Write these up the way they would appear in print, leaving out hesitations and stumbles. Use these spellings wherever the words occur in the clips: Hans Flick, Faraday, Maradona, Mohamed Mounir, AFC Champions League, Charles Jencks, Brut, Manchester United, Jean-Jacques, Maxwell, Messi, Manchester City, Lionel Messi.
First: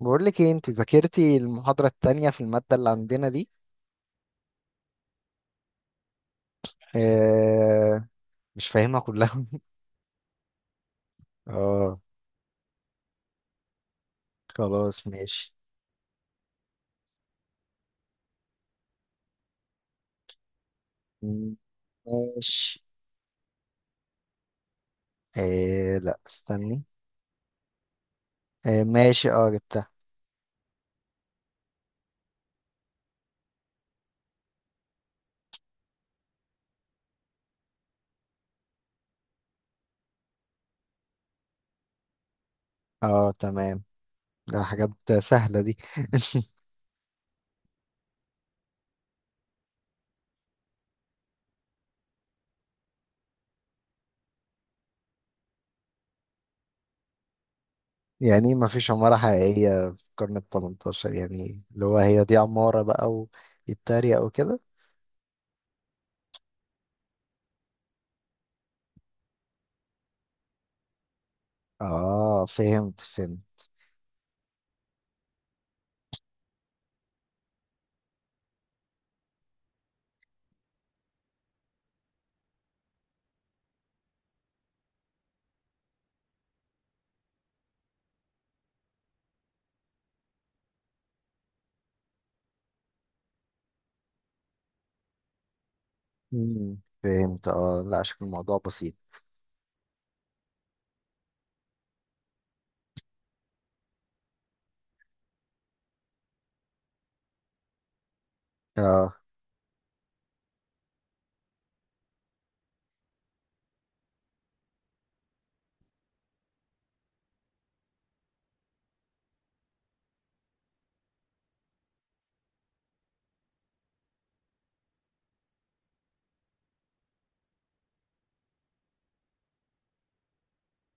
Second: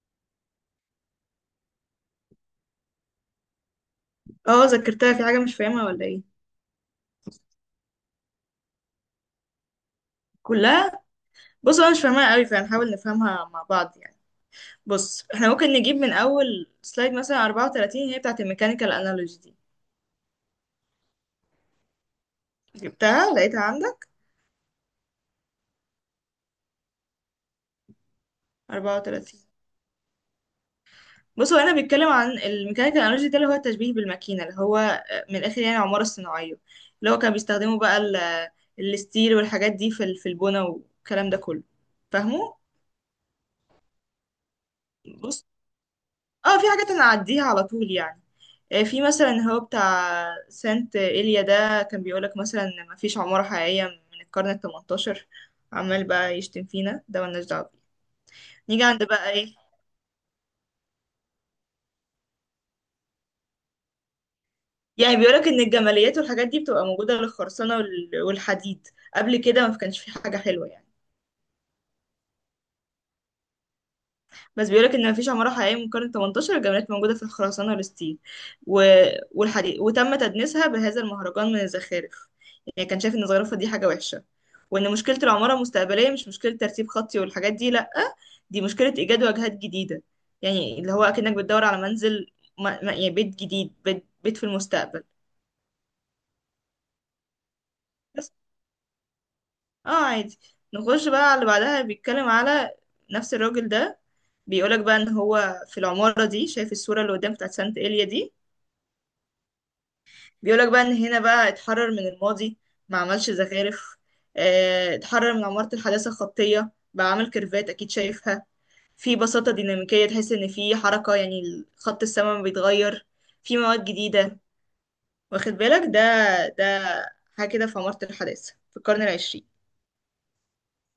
بقول لك ايه؟ انت ذاكرتي المحاضرة التانية في المادة اللي عندنا دي؟ اه، ذاكرتها في حاجة مش فاهمها ولا ايه؟ اه، مش فاهمها كلها. كلها. بص انا اه. مش فاهمها قوي فهنحاول نفهمها مع بعض يعني. خلاص بص احنا ماشي. ممكن نجيب من اول سلايد مثلا 34، هي بتاعت الميكانيكال انالوجي دي. مم، ماشي. جبتها لقيتها عندك. اه لا، استني. اه ماشي، 34. اه جبتها. بص هو هنا بيتكلم عن الميكانيكال انالوجي ده اللي هو التشبيه بالماكينة اللي هو من الاخر يعني العمارة الصناعية، اللي هو كانوا بيستخدموا بقى الستيل والحاجات دي في البنا والكلام ده كله، فاهمه. اه تمام، ده حاجات بص سهلة دي. اه في حاجات انا اعديها على طول يعني. في مثلا هو بتاع سانت إيليا ده، كان بيقولك مثلا إن مفيش عمارة حقيقية من القرن التمنتاشر، عمال بقى يشتم فينا، ده ملناش دعوة بيه. يعني ما نيجي فيش عند عمارة بقى ايه، حقيقية في القرن التمنتاشر؟ يعني اللي هو هي دي عمارة بقى ويتريق وكده. يعني بيقولك إن الجماليات والحاجات دي بتبقى موجودة للخرسانة والحديد، قبل كده ما كانش في حاجة حلوة يعني. اه فهمت فهمت. بس بيقولك ان مفيش عمارة حقيقية من القرن 18، الجمالات موجودة في الخرسانة والستيل و... والحديد، وتم تدنيسها بهذا المهرجان من الزخارف. يعني كان شايف ان الزخرفة دي حاجة وحشة، وان مشكلة العمارة المستقبلية مش مشكلة ترتيب خطي والحاجات دي، لأ، دي مشكلة ايجاد واجهات جديدة. يعني اللي هو اكنك بتدور على منزل، ما... ما... يعني بيت جديد، بيت في المستقبل. فهمت. اه لا، شكل بس. الموضوع بسيط. اه عادي. نخش بقى على اللي بعدها، بيتكلم على نفس الراجل ده. بيقولك بقى ان هو في العمارة دي شايف الصورة اللي قدام بتاعت سانت إيليا دي، اه بيقولك بقى ان هنا بقى اتحرر من الماضي، ما عملش زخارف، اتحرر من عمارة الحداثة الخطية، بقى عامل كيرفات اكيد شايفها، في بساطة ديناميكية، تحس ان في حركة، يعني خط السماء بيتغير، في مواد جديدة، واخد بالك ده؟ ده حاجة كده في عمارة الحداثة في القرن العشرين.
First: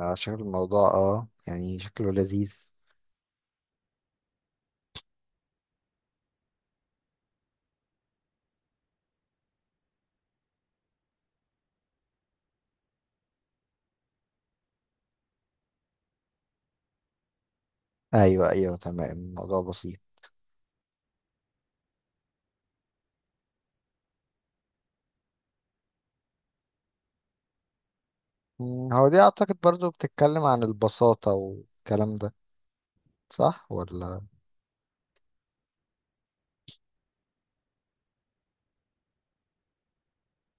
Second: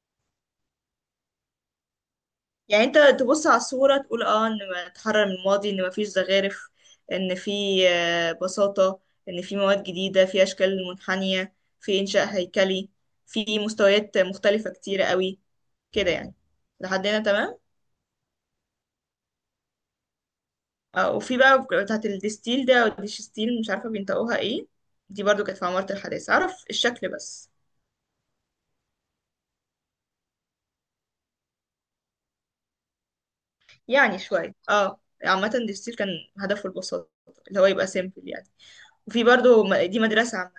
شكل الموضوع، اه يعني شكله لذيذ. يعني انت تبص على الصورة تقول اه ان ما اتحرر من الماضي، ان ما فيش زخارف، ان في بساطة، ان في مواد جديدة، في اشكال منحنية، في انشاء هيكلي، في مستويات مختلفة كتيرة قوي، كده يعني. لحد هنا تمام. ايوه ايوه، تمام، الموضوع بسيط. اه، وفي بقى بتاعة الدستيل ده او الديشستيل، مش عارفة بينطقوها ايه، دي برضو كانت في عمارة الحداثة، اعرف الشكل بس. مم، هو دي اعتقد برضو بتتكلم عن البساطة والكلام ده، صح يعني ولا؟ شوية اه، عامة الدستيل كان هدفه البساطة، اللي هو يبقى سيمبل يعني. وفي برضو دي مدرسة،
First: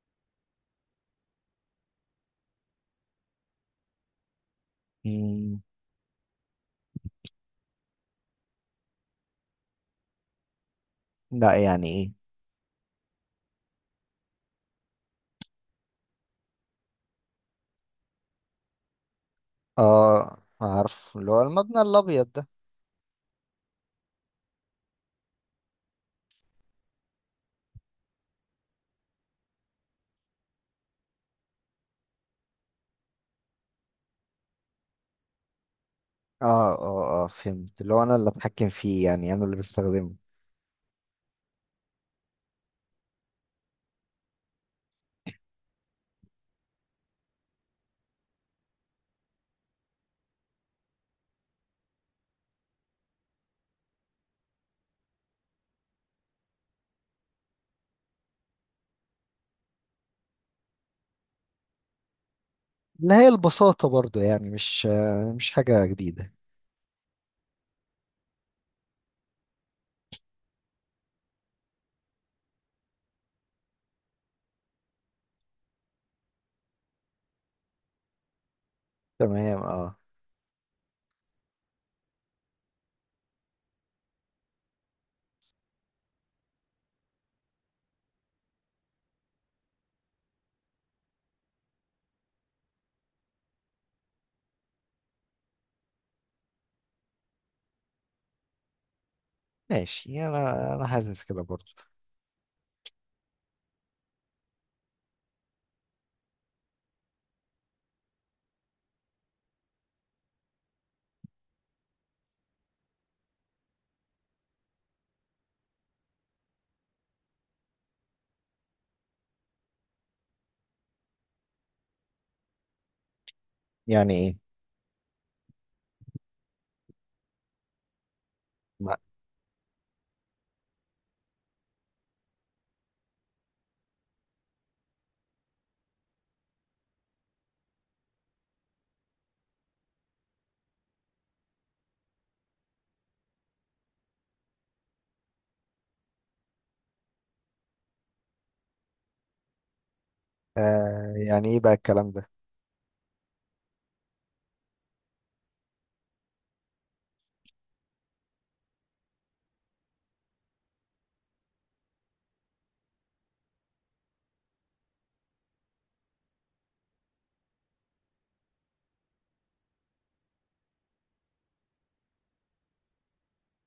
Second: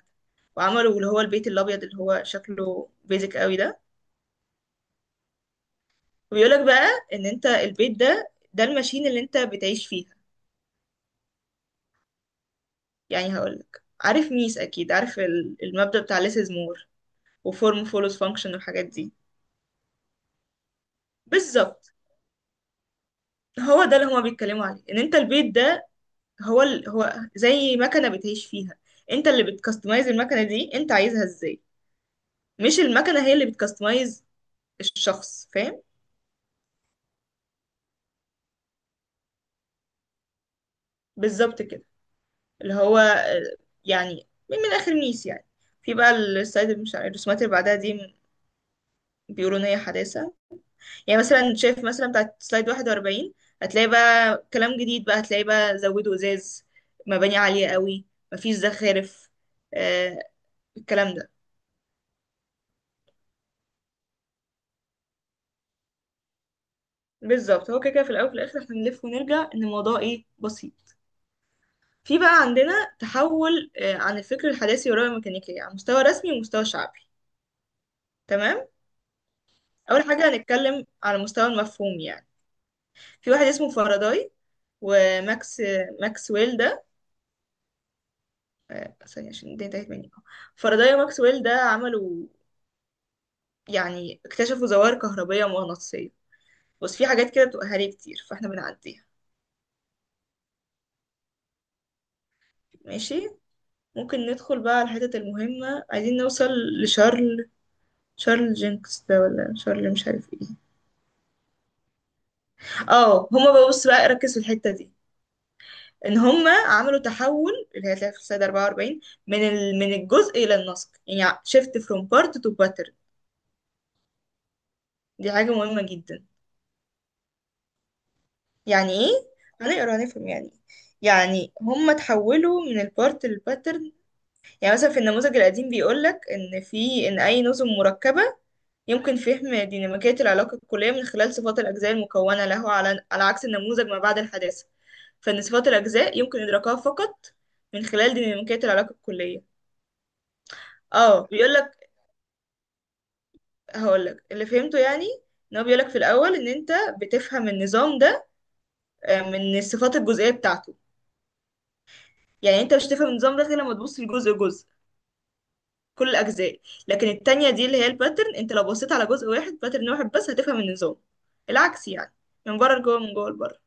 وعملوا اللي هو البيت الابيض اللي هو شكله بيزك قوي ده. مم. وبيقولك بقى ان انت البيت ده، ده الماشين اللي انت بتعيش فيها. لا، يعني ايه؟ يعني هقولك، عارف ميس اكيد، عارف المبدأ بتاع less is more، وفورم follows function والحاجات دي. اه عارف، اللي هو المبنى بالظبط، الابيض ده. هو ده اللي هما بيتكلموا عليه، ان انت البيت ده هو زي مكنه بتعيش فيها. انت اللي بتكستمايز المكنه دي انت عايزها ازاي، مش المكنه هي اللي بتكستمايز الشخص، فاهم؟ اه. اه فهمت، اللي هو انا اللي اتحكم فيه، يعني انا اللي بستخدمه. بالظبط كده. اللي هو يعني من اخر ميس يعني. في بقى السلايد اللي مش عارف الرسومات اللي بعدها دي، بيقولوا ان هي حداثه، يعني مثلا شايف مثلا بتاعت سلايد 41، هتلاقي بقى كلام جديد، بقى هتلاقي بقى زودوا ازاز، مباني عاليه قوي، مفيش زخارف، آه الكلام ده. اللي هي البساطة برضو، يعني مش مش حاجة جديدة. بالظبط، هو كده كده في الاول وفي الاخر احنا بنلف ونرجع ان الموضوع ايه، بسيط. في بقى عندنا تحول عن الفكر الحداثي والرؤية الميكانيكية على مستوى رسمي ومستوى شعبي، تمام. تمام اه. أول حاجة هنتكلم على مستوى المفهوم يعني. في واحد اسمه فاراداي وماكس ماكسويل ده. ثانية عشان الدنيا انتهت مني. فاراداي وماكسويل ده عملوا، يعني اكتشفوا ظواهر كهربية مغناطيسية، بس في حاجات كده بتبقى هري كتير فاحنا بنعديها. ماشي، انا حاسس كده برضو. ماشي. ممكن ندخل بقى على الحتت المهمة، عايزين نوصل لشارل، شارل جينكس ده ولا شارل مش عارف ايه. اه هما بقى، بص بقى ركز في الحتة دي، ان هما عملوا تحول اللي هي هتلاقيها في السلايد 44، من الجزء الى النسق، يعني shift from part to pattern. يعني ايه؟ دي حاجة مهمة جدا. يعني ما- ايه؟ هنقرا نفهم يعني. يعني هم تحولوا من البارت للباترن. يعني مثلا في النموذج القديم بيقول لك ان اي نظم مركبه يمكن فهم ديناميكيه العلاقه الكليه من خلال صفات الاجزاء المكونه له، على عكس النموذج ما بعد الحداثه، فان صفات الاجزاء يمكن ادراكها فقط من خلال ديناميكيه العلاقه الكليه. آه اه يعني بيقول ايه بقى لك، الكلام ده؟ هقول لك اللي فهمته يعني. ان هو بيقول لك في الاول ان انت بتفهم النظام ده من الصفات الجزئيه بتاعته. يعني انت مش هتفهم النظام ده غير لما تبص لجزء جزء، كل الاجزاء. لكن التانية دي اللي هي الباترن، انت لو بصيت على جزء واحد، باترن واحد بس، هتفهم النظام، العكس يعني، من بره لجوه، من جوه لبره.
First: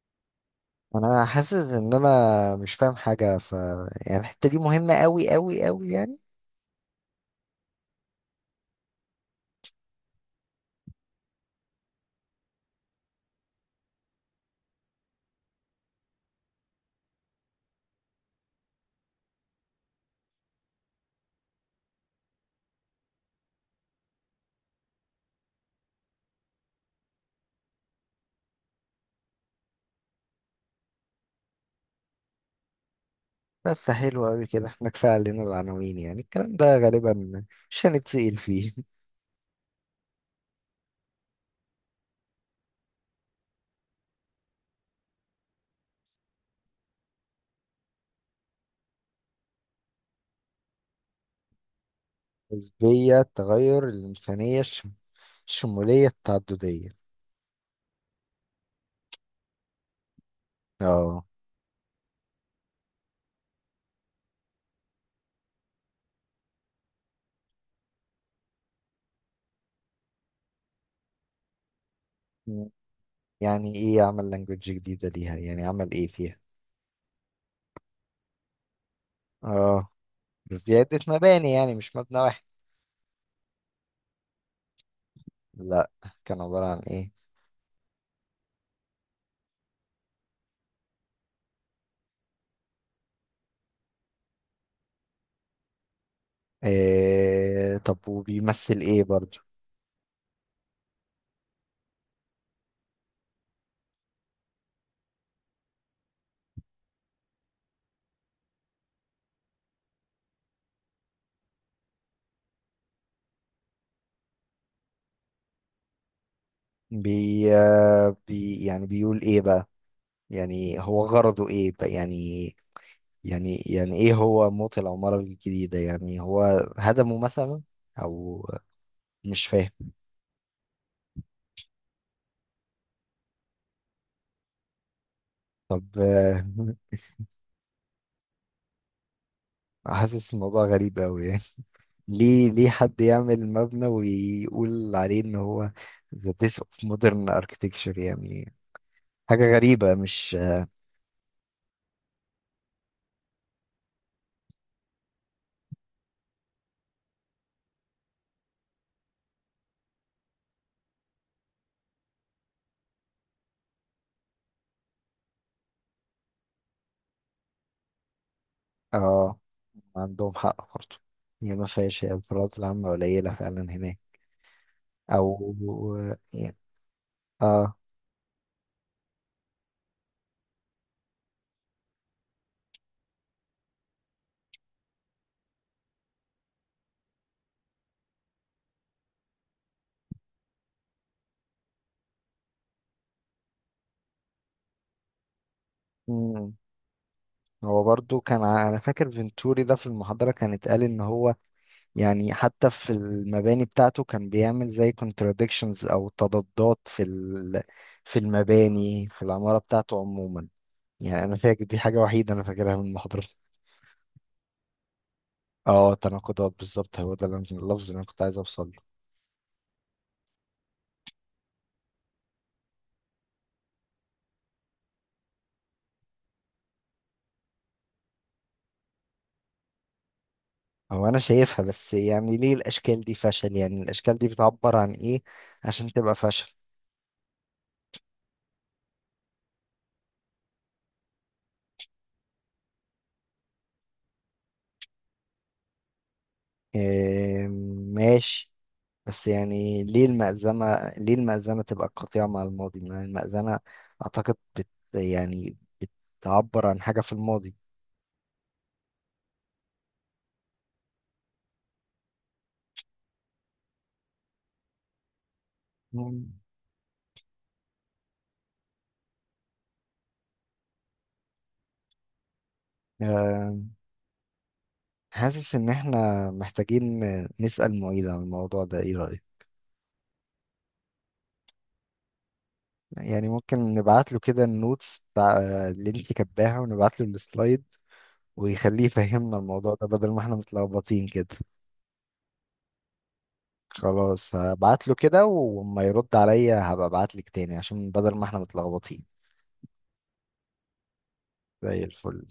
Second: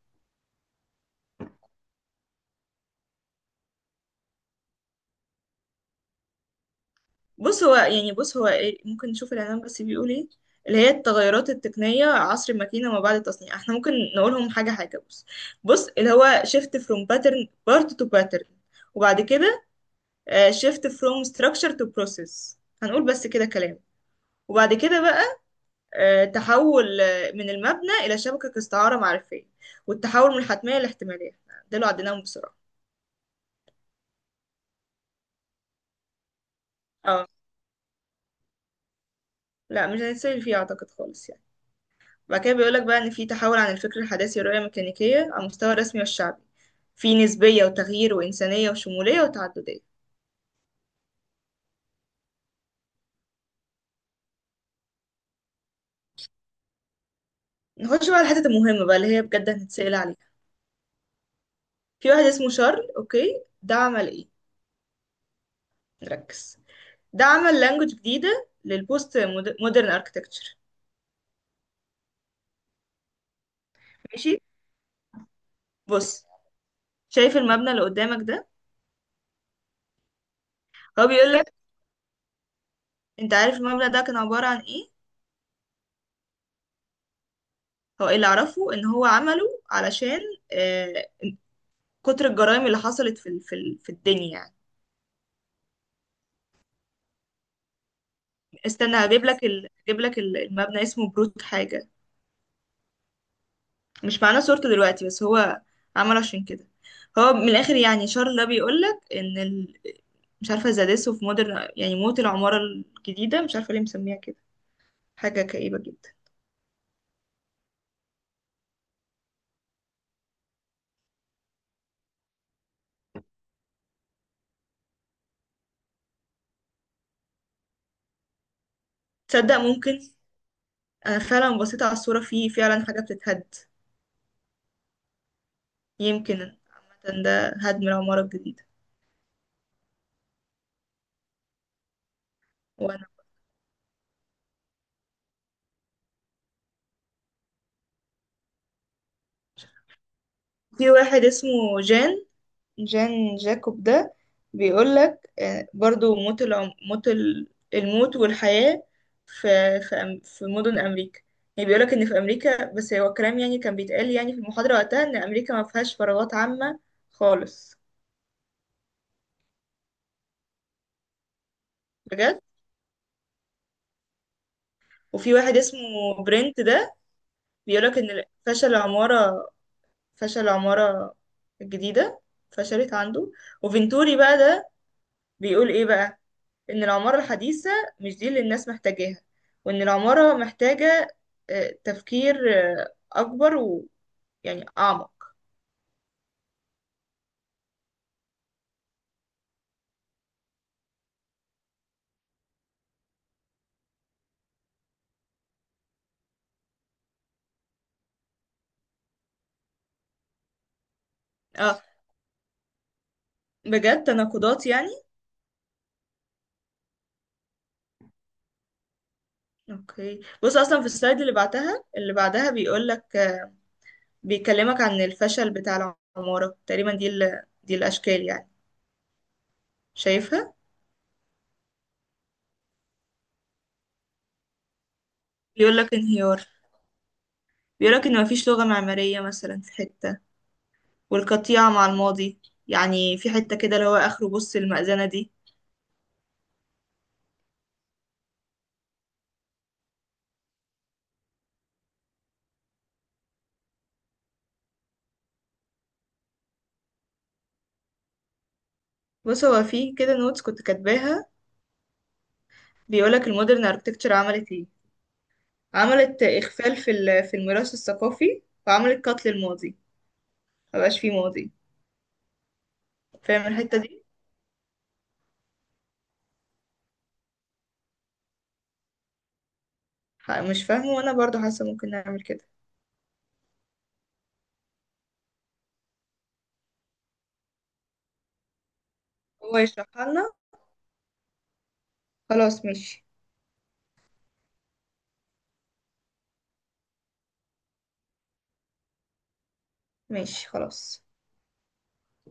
انا حاسس ان انا مش فاهم حاجه، ف يعني الحته دي مهمه قوي قوي قوي يعني. بص هو يعني، بص هو ايه، ممكن نشوف الاعلان بس بيقول ايه. اللي هي التغيرات التقنية عصر الماكينة وما بعد التصنيع، احنا ممكن نقولهم حاجة حاجة. بص، بص اللي هو shift from pattern part to pattern، وبعد كده shift from structure to process، هنقول بس كده كلام. وبعد كده بقى تحول من المبنى إلى شبكة استعارة معرفية، والتحول من الحتمية للاحتمالية، ده اللي عديناهم بسرعة. بس حلو قوي كده، احنا كفايه علينا العناوين، يعني الكلام ده اه، غالبا مش هنتسأل فيه. لا مش هنتسال فيه أعتقد، خالص يعني. بعد كده بيقولك بقى إن في تحول عن الفكر الحداثي والرؤية الميكانيكية على المستوى الرسمي والشعبي، في نسبية وتغيير وإنسانية وشمولية وتعددية. نسبيه، التغير، الانسانيه، الشموليه، التعدديه. نخش بقى على الحتت المهمة بقى اللي هي بجد هنتسأل عليها. اه. في واحد اسمه شارل، أوكي، ده عمل إيه؟ ركز. ده عمل لانجوج جديدة للبوست مودرن اركتكتشر. يعني ايه عمل ماشي، لانجوج جديده ليها؟ يعني عمل ايه بص، فيها؟ شايف المبنى اللي قدامك ده؟ اه. بس دي عده هو بيقول مباني، لك، يعني مش مبنى واحد. انت عارف المبنى ده كان عبارة عن ايه؟ لا. كان عباره عن ايه؟ هو اللي اعرفه ان هو عمله علشان آه، كتر الجرائم اللي حصلت في الدنيا يعني. إيه... طب وبيمثل استنى ايه هجيب برضه؟ لك المبنى اسمه بروت حاجة، مش معانا صورته دلوقتي، بس هو عمله عشان كده. هو من الاخر يعني شارل ده بيقول لك ان مش عارفة زادسو في مودرن، يعني موت العمارة الجديدة، مش عارفة ليه مسميها كده، حاجة كئيبة جدا. بي, بي، يعني بيقول ايه بقى؟ يعني هو غرضه ايه بقى؟ يعني يعني ايه هو موت العمارة الجديدة؟ يعني هو هدمه مثلا او مش تصدق فاهم. ممكن، انا فعلا بصيت على الصورة في فعلا حاجة بتتهد. طب يمكن. عامة ده هدم العمارة الجديدة. حاسس الموضوع غريب قوي يعني. ليه حد وانا. يعمل مبنى ويقول عليه ان هو the death of modern architecture؟ يعني حاجة غريبة، مش؟ في واحد اسمه جان جان جاكوب ده، بيقولك برضو موت الموت والحياة في في مدن أمريكا. يعني بيقولك إن في أمريكا، بس هو كلام يعني كان بيتقال يعني في المحاضرة وقتها، إن أمريكا ما فيهاش فراغات عامة خالص. اه، عندهم حق برضه. هي ما فيهاش، هي بجد. الفروقات العامة قليلة فعلا هناك. وفي أو واحد اسمه برنت ده، اه. بيقولك إن فشل فشل العمارة الجديدة، فشلت عنده. وفينتوري بقى ده بيقول ايه بقى، ان العمارة الحديثة مش دي اللي الناس محتاجاها، وان العمارة محتاجة تفكير اكبر، ويعني اعمق. مم. هو برضو كان انا فاكر فينتوري ده في المحاضرة كان اتقال ان هو، يعني حتى في المباني بتاعته كان بيعمل زي contradictions او تضادات في ال... في المباني في العمارة بتاعته عموما. يعني انا فاكر دي اه حاجة وحيدة انا فاكرها من المحاضرة. بجد، تناقضات يعني. اه تناقضات بالظبط، هو ده اللي اللفظ اللي انا كنت عايز اوصل له. اوكي، بص اصلا في السلايد اللي بعتها اللي بعدها بيقول لك، بيكلمك عن الفشل بتاع العمارة تقريبا، دي الاشكال يعني، شايفها. هو انا شايفها، بس يعني ليه الاشكال دي فشل؟ يعني الاشكال دي بتعبر عن ايه بيقول عشان لك تبقى انهيار، فشل؟ بيقول لك ان مفيش لغة معمارية مثلا في حتة، والقطيعة مع الماضي. يعني في حتة كده اللي هو اخره، بص المأذنة دي. إيه ماشي، بس يعني ليه المأذنة، ليه المأذنة تبقى قطيعة مع الماضي؟ ما المأذنة أعتقد بت يعني بتعبر عن حاجة في الماضي. بص هو في كده نوتس كنت كاتباها، بيقولك المودرن اركتكتشر عملت ايه، عملت مم. اخفال في الميراث الثقافي، وعملت قتل الماضي، مبقاش فيه ماضي، فاهم آه، الحتة دي؟ حاسس إن إحنا محتاجين نسأل معيد عن الموضوع ده، إيه رأيك؟ مش فاهمه، وانا برضو حاسة ممكن نعمل كده، يعني ممكن نبعت له كده النوتس بتاع اللي أنت كاتباها، ونبعت له السلايد، ويخليه يفهمنا هو الموضوع ده، يشرحها بدل ما لنا. إحنا متلخبطين كده. خلاص ماشي. خلاص هبعت له كده، وما يرد عليا هبقى ابعت لك تاني، عشان بدل ما إحنا متلخبطين. ماشي خلاص. زي الفل.